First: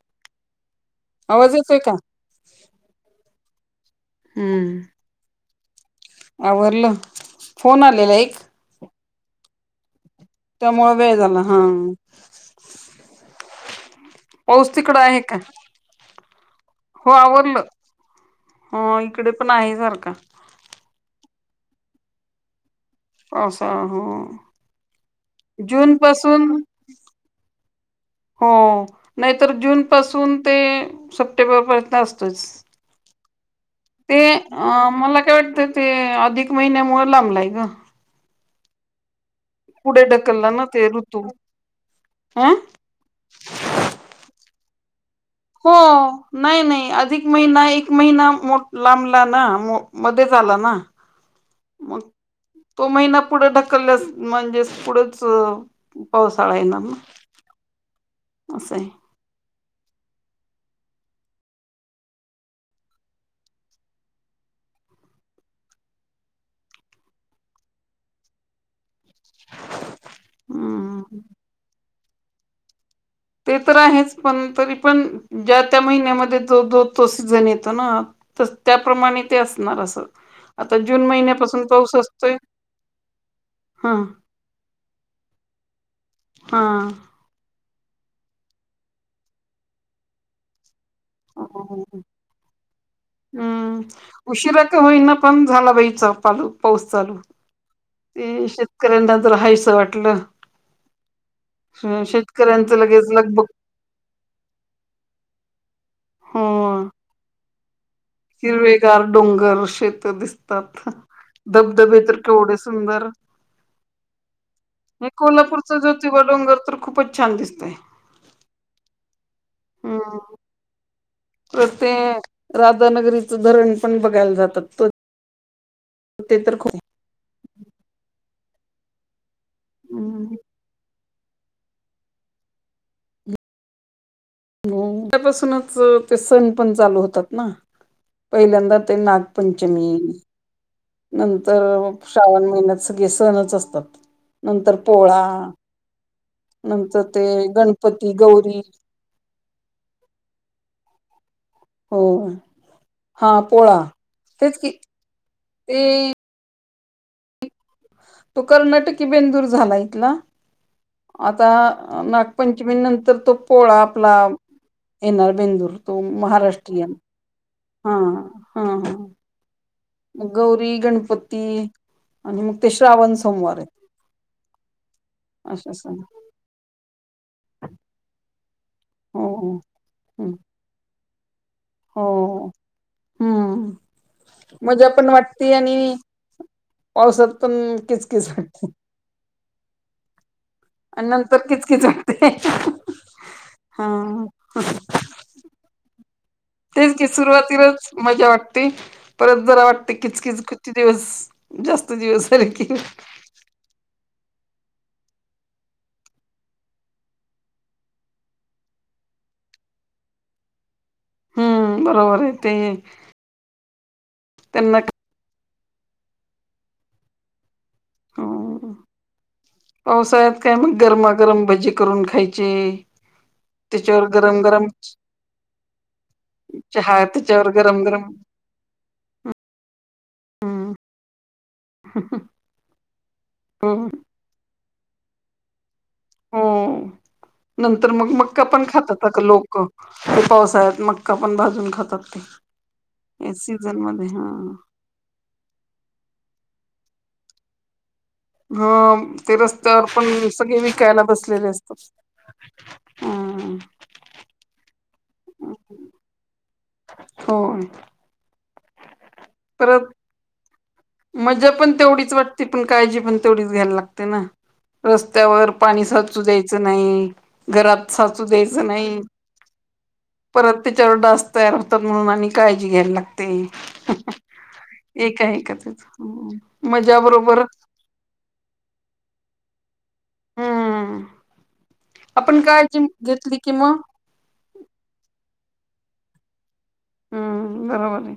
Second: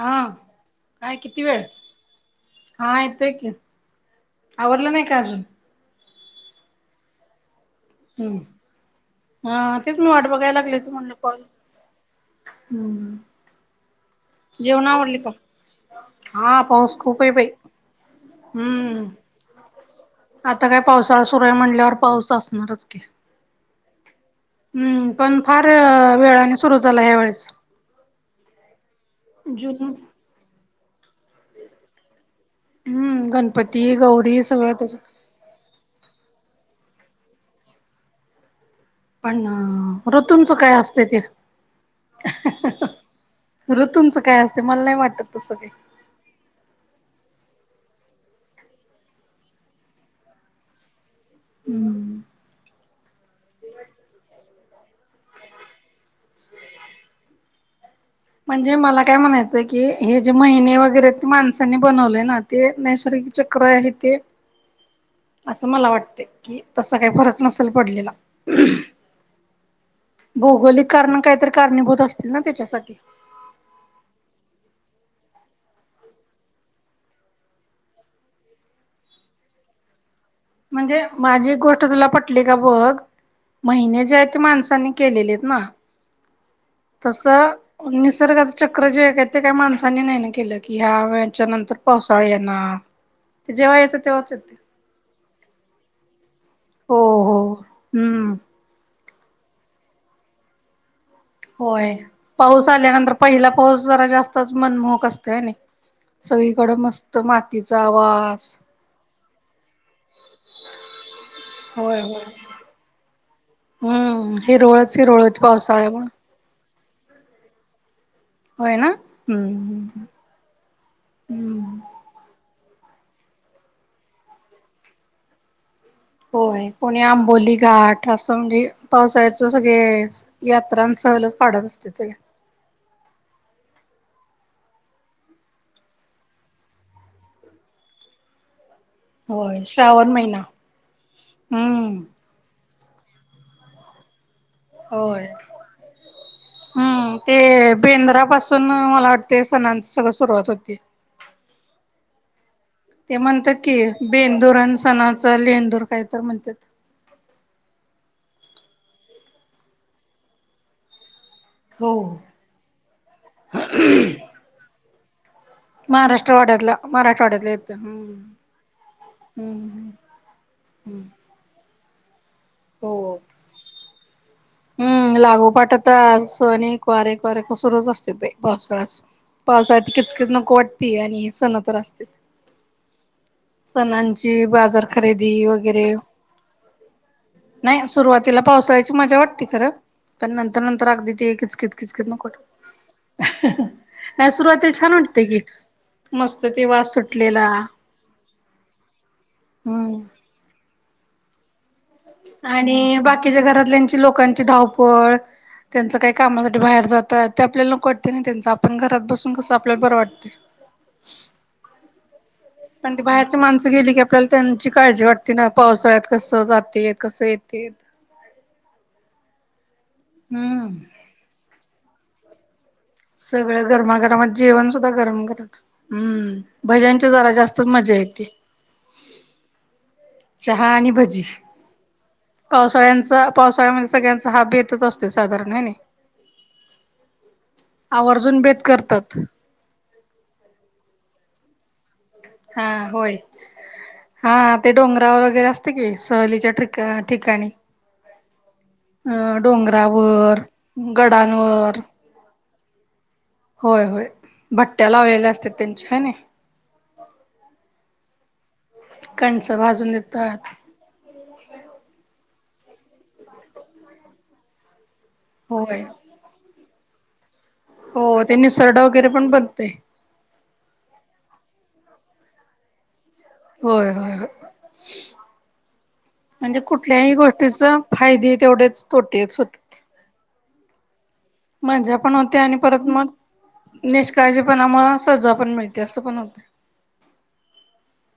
हा काय किती आवाज वेळ येतोय का? हा येतोय की आवरल नाही का अजुन? आवरल फोन आलेला एक. हम्म हा तेच मी वाट बघायला लागली त त्यामुळे म्हणले वेळ कॉल् झाला हा. हम्म पाऊस जेवण तिकडं आवरली आहे का पण हा पाऊस हो खूप आहे बाई- आवरलं ह हम्म इकडे पण आहे सारखा आता काय पावसाळा सुरू आहे म्हटल्यावर पाऊस असणारच. की आसा ह हम्म पण फार वेळाने सुरू झाला ह्या वेळेस हो नाहीतर जून पासून ते सप्टेंबर पर्यंत असतो. हम्म गणपती- ते गौरी अ सगळं त्याच्यात मला काय वाटतं ते अधिक महिन्यामुळ लांबलाय ग पण पुढे नां ढकलला ऋतूंच ना काय असतंय ते ऋतू हं हाहाहा ऋतूंच काय असते मला नाही वाटत तसं काही हो नाही नाही अधिक महिना एक एक महिना लांबला ना मध्येच आला ना मग हम्म तो महिना पुढे ढकलल्यास म्हणजे पुढंच- पावसाळा आहे ना मग म्हणजे मला काय म्हणायचं- म्हणायच की हे जे महिने वगैरे ते माणसाांनी बनवलेय ना ते नैसर्गिक चक्र आहे ते असं मला वाटते कि तस काही फरक नसेल पडलेला. [unintelligible] भौगोलिक हम्म कारण काहीतरी कारणीभूत असतील ना त्याच्यासाठी ते तर आहेच पण तरी पण ज्या त्या महिन्यामध्ये जो तो सीझन येतो ना तर त्याप्रमाणे ते असणार असं आता म्हणजे जून माझी महिन्यापासून गोष्ट पाऊस तुला असतोय पटली का बघ हा महिने जे आहेत ते माणसांनी केलेले आहेत ना हा तस- निसर्गाचं चक्र जे आहे ते काही माणसांनी नाही नाही केलं. कि ह्या वळेच्या नंतर पावसाळा येणार ते जेव्हा यायचं हम्म तेव्हाच येते उशीरा का होईना पण झाला बाई चालु पाऊस हो चालू हो ते हम्म. शेतकऱ्यांना तुला हायस वाटलं होय पाऊस शेतकऱ्यांचं लगेच आल्यानंतर पहिला लगबग पाऊस जरा जास्तच मनमोहक असतोय नि सगळीकडें हो मस्त माती हिरवेगार डोंगर, शेत दिसतात धबधबे होय तर होय. केवढे सुंदर हम्म हिरवळच हे हिरवळ होती कोल्हापूरचा पावसाळ्यामुळे ज्योतिबा डोंगर तर- खूपच छान दिसतय. होय ना हम् हम... हम्म तर ते राधा नगरीचं धरण पण बघायला जातात तो ते तर होय खूप कोणी आंबोली घाट असं म्हणजे पावसाळ्यात सगळे यात्रां सहलच काढत असते सगळे हो त्यापासूनच ते सण पण चालू होतात ना पहिल्यांदा होय नागपंचमी श्रावण महिना. नंतर हम्म श्रावण महिना चालू सगळे सणच असतात. नंतर पोळा होय. नंतर हम्म ते गणपती, गौरी ते सणाची सगळी सुरुवात होती हो.... ते हा म्हणतात कि पोळा बेंदूर तेच की आणि सणाच ते लेहंदूर काय तर म्हणतात. [unintelligible] तो कर्नाटकी बेंदूर झाला इथला आता हो. नागपंचमी नंतर तो पोळा आपला येणार शेंदूर तो महाराष्ट्रवाड्यातला महाराष्ट्रीयन मराठवाड्यातला येतो हा हम्म. हा ह हम्म. गौरी गणपती आणि मग ते हो. श्रावण सोमवार एत हम्म लागोपाठ तर सनेक वारेक वार एक वार सुरूच असतेत बाई पावसाळा हो हो पावसाळ्यात किचकीच हं. नको वाटती आणि हे सण तर असतेत हो हम्म सणांची बाजार मजा पण खरेदी वाटते वगैरे आणि पावसात पण नाही किचकीच सुरुवातीला वाटते पावसाळ्याची मजा वाटती खरं पण नंतर नंतर आणि अगदी ते नंतर किचकीच वाटते नको वाटते ह... हा नाही सुरुवातीला छान वाटतंय की मस्त ते वास तेच की सुटलेला सुरुवातीलाच मजा वाट ती परत जरा वाटते हम्म. किचकीच किती दिवस जास आणि बाकीच्या घरातल्यांची लोकांची धावपळ त्यांचं काही कामासाठी बाहेर जातात, ते आपल्याला नको वाटतं ना त्यांच, आपण घरात बसून कसं आपल्याला बरं वाटतंय. हं बरोबर आहे ते त गेली की आपल्याला त्यांची त्यांना काळजी वाटते ना पावसाळ्यात कसं जातेय कसं ये ते! हम्म पावसाळ्यात काय मग गरमागरम भजी करून खायचे. सगळं त्याच्यावर गरमागरम गरम गरम जेवण सुद्धा गरम गरम हम्म चहा भज्यांची जरा त्याच्यावर जास्त गरम मजा गरम येते चहा हम्म आणि भजी... पावसाळ्यांचा पावसाळ्यामध्ये हम्म सगळ्यांचा हा बेत तच असतो साधारण हाय नै हो नंतर मग आवर्जून मक्का बेत पण करतात खातात लोकं पावसाळ्यात मक्का पण भाजून खात हा होय हा ते डोंगरावर वगैरे असते कि सहलीच्या ठि ठिकाणी हा अ ते रस्त्यावर पण डोंगरावर सगळे विकायला बसलेले गडांवर असतात हम्म होय, होय भट्ट्या लावलेल्या असतात त्यांच्या हाय ने. हो! कणसं परत भाजून देतात. मजा पण तेवढीच वाटते, पण काळजी पण तेवढीच घ्यायला लागते ना. रस्त्यावर होय पाणी साचू द्यायचं नाई घरात हो साचू ते द्यायचं निसरडा नाई, वगैरे पण बनते परत त्याच्यावर डास तयार होत तात आणी म्हणून आणि काळजी घ्यायला लागते, होय होय होय एकां एकच आहे का त म्हणजे कुठल्याही गोष्टीचं फायदे तेवढेच तोटेच होत हूं! मजा पण होते आणि परत मग कि मग निष्काळजीपणामुळे सजा पण मिळते असं पण होतं. हूं बरोबर आहे,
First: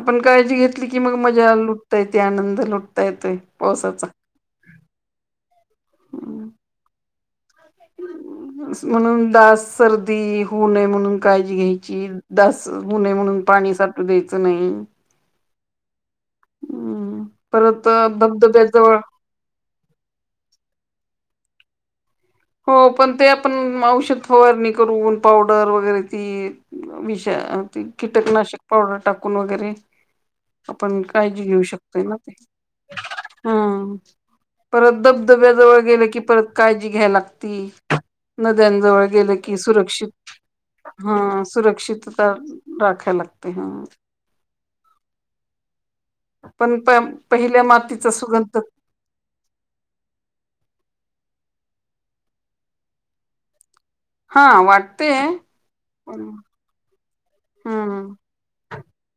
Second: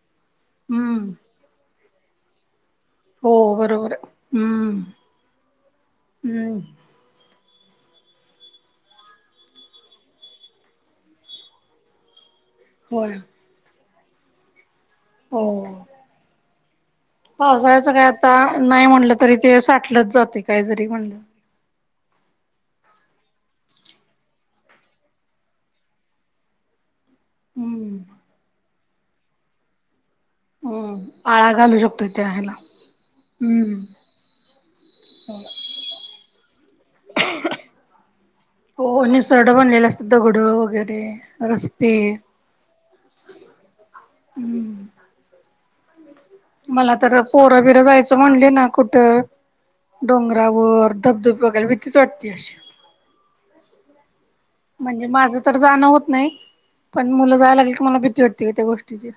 आपण काळजी घेतली की हम्म मग मजा लुटता येते आनंद लुट ता हो येतोय बरोबर पावसाचा. आहे हम्म हम्म म्हणून दास सर्दी होऊ नये, म्हणून काळजी घ्यायची. दास होऊ होय नये म्हणून, पाणी साठू द्यायचं नाही. हो! हम्म परत पावसाळ्याचं काय आता, धबधब्या नाही जवळ म्हटलं तरी ते साठलंच जातंय काय जरी म्हणलं. हो पण ते आपण औषध फवारणी करून पावडर वगैरे ती अ ती हम्म. कीटकनाशक पावडर टाकून वगैरे. आपण हम्म काळजी आळा घेऊ घालू शकतोय ना त्या ह्याला. हम्म. हं. परत धबधब्याजवळ गेलं की परत काळजी घ्याय लागती. नद्यांजवळ हो गेलं निसरड की बनलेले असतात सुरक्षित दगड वगैरे हा रस्ते. सुरक्षितता राखायला लागती हा! हुं! पण प मला तर पोर पहिल्या बिरं मातीचा जायचं म्हणले सुगंध ना कुठं डोंगरावर धबधबा बघायला भीतीच वाटते अशी. हा म्हणजे वाटते माझं तर जाणं होत पण नाही. पण मुलं जायालागली की मला हम्म भीती वाटते गं त्या गोष्टीची.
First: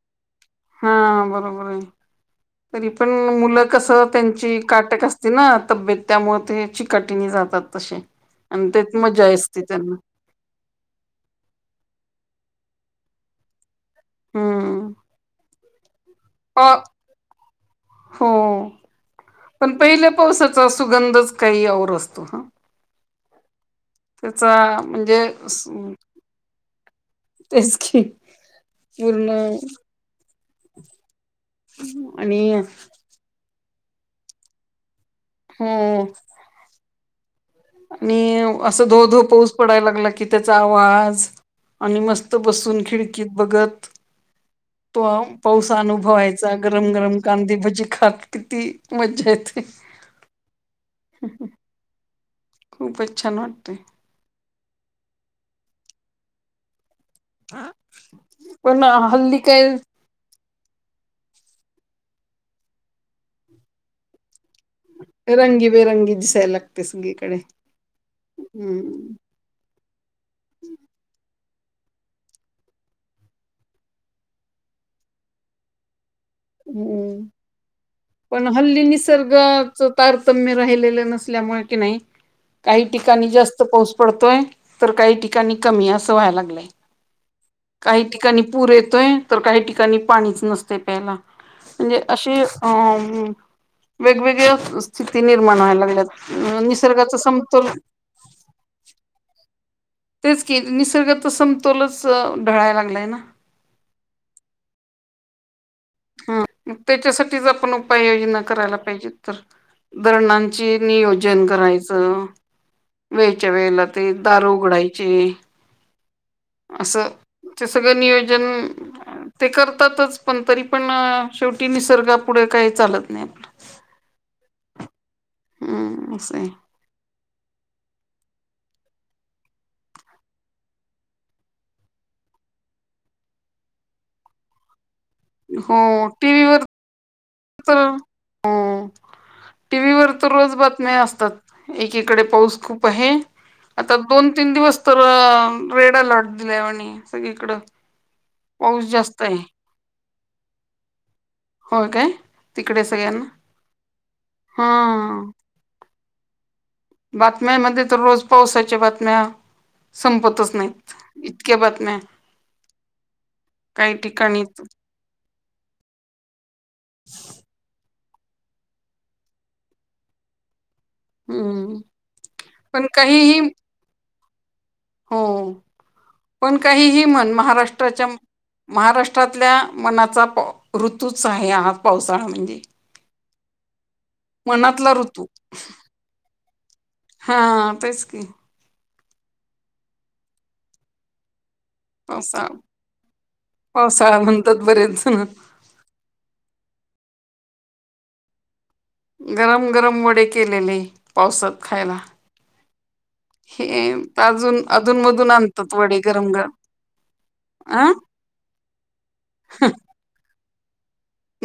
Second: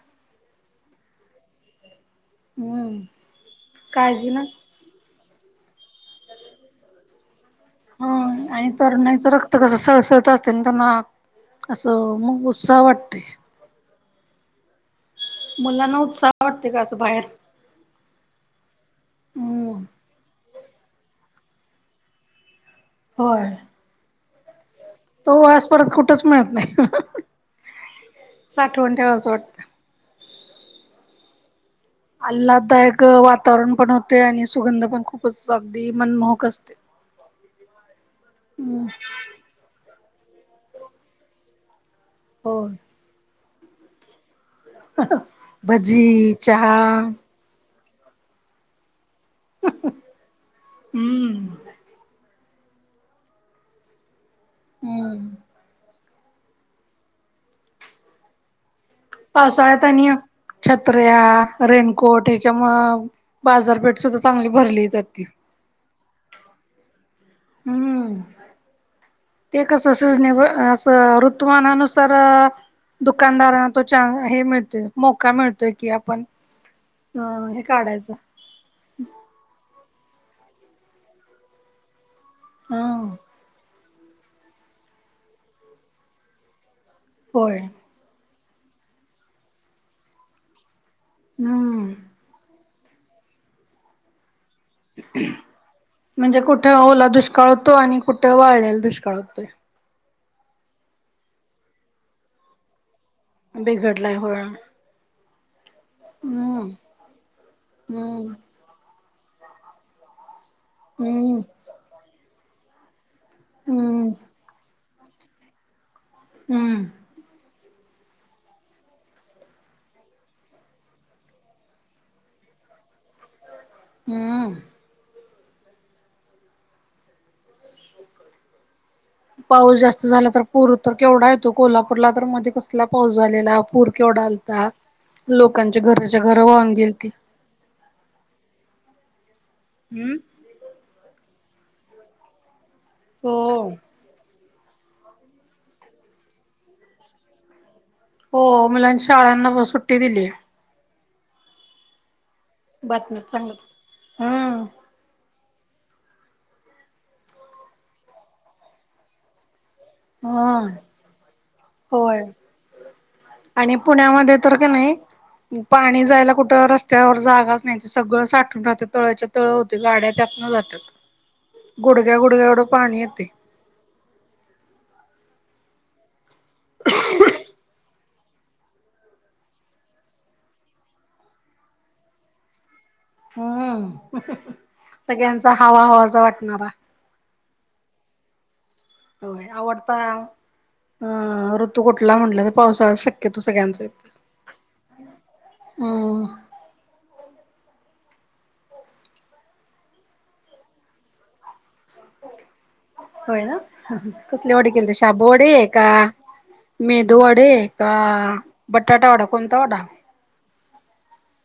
हा बरोबर आहे तरी हम्म पण मुलं कस काळजी ना. त्यांची काटेक अस ते ना तब्येत त्यामुळे ते चिकटिणी जातात. तसे हां आणि त्यात तरूणाईच मजा रक्त असते कस त्यांना सळसळत असतय त्यांना असं मग सावाटत्य हुं. मुलांना उत्साह वाटतय गं अस बाहेर. हों हम्म पण पहिल्या पावसाचा सुगंधच- काही और असतो हां. होय. त्याचा म्हणजे तो वास स- परत कुठंच मिळत नाही. तेच की साठवण ठेवा पूर्ण असं वाटतं आणि आल्हाददायक अं वातावरण पण होतेय आणि सुगंध पण खूप च अगदी हो मनमोहक असते. आणि हम्म असं धो धो पाऊस पडायला लागला की त्याचा वास आणि मस्त हो बसून खिडकीत बघत तों आं पाऊस भजी अनुभवायचा चहा गरम गरम कांदीे भजी खात किती मज जा येते. खूपच छान वाटतय. हुं! [unintelligible] हल्ली काय पावसाळ्यात आणि छत्र्या रेनकोट ह्याच्यामुळ बाजारपेठ सुद्धा चांगली भरली जाते रंगी बेरंगी दिसायला लागतय सगळीकडे. हुं हम्म ते कसं सिझनेबल असं- ऋतु मानानुसार अं दुकानदारांना तो च्याह हे मिळते मोका मिळतोय की आपण अ हुं हे काढायचं पण हल्ली निसर्गाचं तार त्यंम राहिलेल नसल्यामुळे कीनी हा काही ठिकाणी जास्त पाऊस पडतोय, तर काही ठिकाणी कमी असं व्हाय लागलंय. होय. काणी पूर येतोय तर काही ठिकाणी पाणीचं नसतय प्यायला हम्म म्हणजे अशी अ म. वेगवेगळ्या स्थिती निर्माण व्हायला म्हणजे लागल्यात कुठं ओला निसर्गाचा दुष्काळ समतोल होतो, आणि कुठं वाळलेला दुष्काळ होतोय. [inaudible] तेचकी निसर्गाच समतोलच ढाळाय लागलाय नां. बिघडलाय होय. हां हम्म मग त्याच्यासाठीच आपण हम्म उपाययोजना करायला पाहिजे तर धरणान ची हम्म नियोजन करायचं. वेळच्या वेळेला ते हम्म दार उघडायची. हुं. ते सगळं नियोजन ते करतातच पण तरी पण शेवटी निसर्गापुढे काही चालत नाही आपल. हुं. हुं असाय. पाऊस जास्त झाला तर पूर तर केवढा येतो कोल्हापूरला तर मध्ये कसला पाऊस झालेला पूर केव डाआलता लोकांच्या घराच्या घर वाहून गेलती. [unintelligible] टीव्ही व हम्म तर रोज बातम्या असतात. एकीकडे पाऊस खूप आहे, हो आता दोन तीन दिवस तर रेड अलॉट दिला आणि सगळीकडं हो पाऊस मुलानी जास्त आहे शाळांना सुट्टी दिली. होय काय तिकडे सगळ्यांना. बातम्यात सांगत होते. हम्म हा. बातम्यामध्ये तर रोज पावसाच्या बातम्या संपतच हम्म नाहीत इतक्या बातम्या. होय आणि काही पुण्यामध्ये ठिकाणी तर का नाही पाणी जायला कुठं रस्त्यावर जागाच नाही. ते सगळं साठून राहत तळच्या तळ होते गाड्या त्यातनं जातात. हम्म गुडग्या गुडग्या डं पण पाणी होेत. काहीही हो पण काहीही म्हण महाराष्ट्राच्या महाराष्ट्रातल्या मनाचा ऋतूच आहे हा पावसाळा म्हणजे हम्म मनातला ऋतू सगळ्यांचा हवा हवाचा वाटणारा. हा तेच क. होय आवडता अत तू कुठला म्हटलं तर पावसाळा शक्य तू सगळ्यांच इथ पावसाळा म्हणतात बरेच जण. ह. गरम गरम वडे केलेले पावसात खायला. होय ना हे तर कसली अजून ओढे केली तु शाब अधूनमधून ओढ आहे आणतात का. वडे गरम गरम मेदू वडे अ का बटाटा वडा कोणता वडा?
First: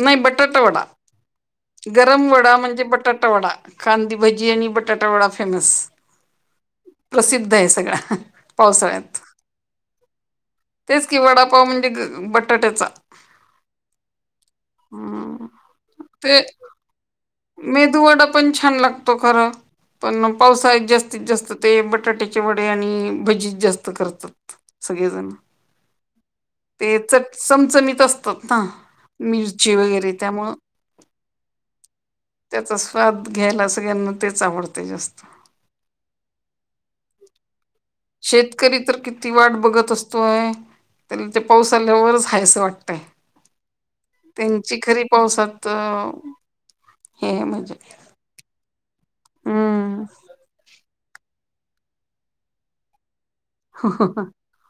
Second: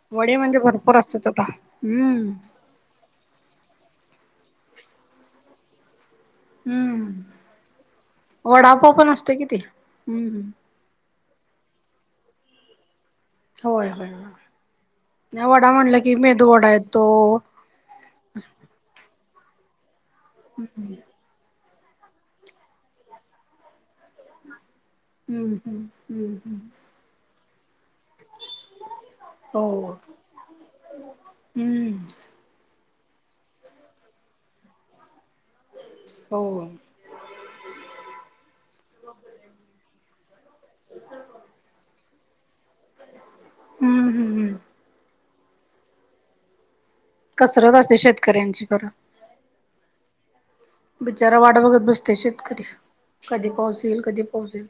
नाही वडे म्हणजे बटाटा वडा. भरपूर असतात आता‌‌. गरम वडा म्हणजे बटाटा वडा खांदीभजी आणि बटाटा वडा फेमस. हम्म प्रसिद्ध आहे सगळा वडापाव पण पावसाळ्यात. असते कि ते हम्म तेच कि वडापाव म्हणजे बटाट्याचा होय हम्म. होय वडा म्हणलं की मेध वडा येतो. मेदूवाडा पण छान लागतो खर पण पावसाळ्यात जास्तीत जास्त ते बटाट्याचे वडे आणि भजी जास्त करतात. सगळेजण हम्म हम्म हम्म हम्म ते तर चमचमीत असतात ना हो मिरची वगैरे त्यामुं हम्! स्वाद घ्यायला सगळ्यांना तेच आवडते जास्त. हो. शेतकरी तर किती वाट बघत असतोय तर ते पाऊस आल्यावरच हायसं वाटत. हम्म हम्म हम्म त्यांची खरी पावसात हे आहे कसरत म्हणजे असते शेतकऱ्यांची खरं. हम्म. बिचारा वाट बघत बसते शेतकरी कधी पाोहचेल कधी पोहोचेल.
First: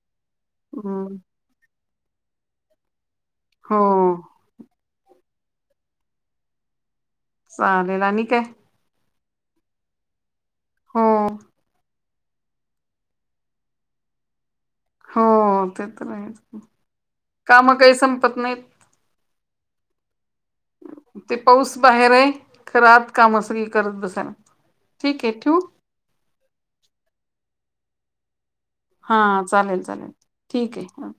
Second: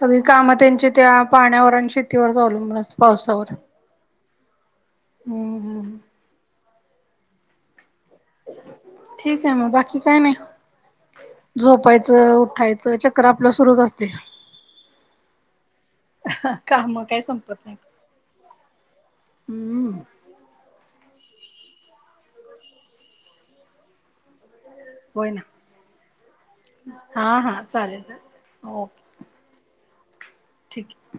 सगळी कामं त्यांचे हम्म त्या पाण्यावर आणि शेतीवर चालू म्ह पावसावर हो चालेला न काय? ठीक आहे मग बाकी काय नाही हो झोपायचं. उठायचं चक्र आपलं सुरूच असते. हो ते तर राहीच काम काय संपत काम नाहीत काही संपत नाहीत. हम्म! ते पाऊस बाहेर आहे खरात काम असल करत बसायला. ठीक होय आहे ना ठेवू? हा हा चालेल. ओके हा चालेल चालेल ठीक आहे.